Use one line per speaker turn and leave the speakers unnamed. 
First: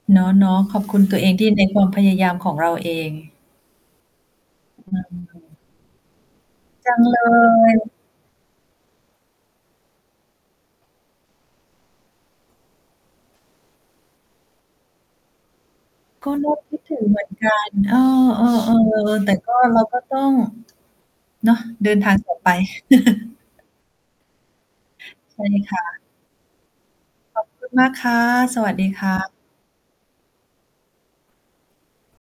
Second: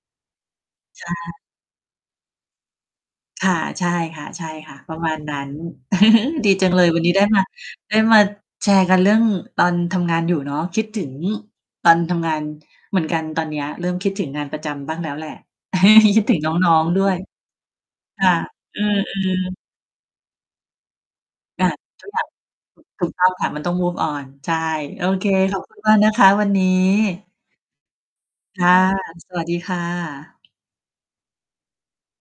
เนาะ ๆ ขอบคุ
ใช
ณตัวเอ
่
งที่ในความพยายามของเราเอง
ค่ะ ใช่ค่ะ ๆ
อ
ปร
ื
ะมาณนั้น
ม
ดีจังเลย
จั
วั
ง
นนี้
เล
ได้มา ไ
ย
ด้มาแชร์กันเรื่องตอนทำงานอยู่เนาะ คิดถึงตอนทำงานเหมือนกันตอนเนี้ย เริ่มคิดถึงงานประจำบ้างแล้วแหละ คิด
ก็
ถึง
น่า
น
ค
้
ิ
อ
ด
ง
ถ
ๆ
ึ
ด้
ง
ว
เ
ย
หมือนกัน เออ
ค่ะ อื
ๆ ๆ แต่
อ
ก
ๆ
็เราก็ต้อง เนาะ
อา
เดิน
ทุ
ท
ก
า
อ
ง
ย่าง
ต่อไป
ถูก ถูกต้องค่ะ มันต้อง move on ใช่ โอเค
ใช่ไ
ข
หม
อบค
ค
ุณ
ะ?
มากนะคะวันนี้
ขอบคุณ มากค่ะ
ค
สว
่ะ
ัสดี ค่
ส
ะ
วัสดีค่ะ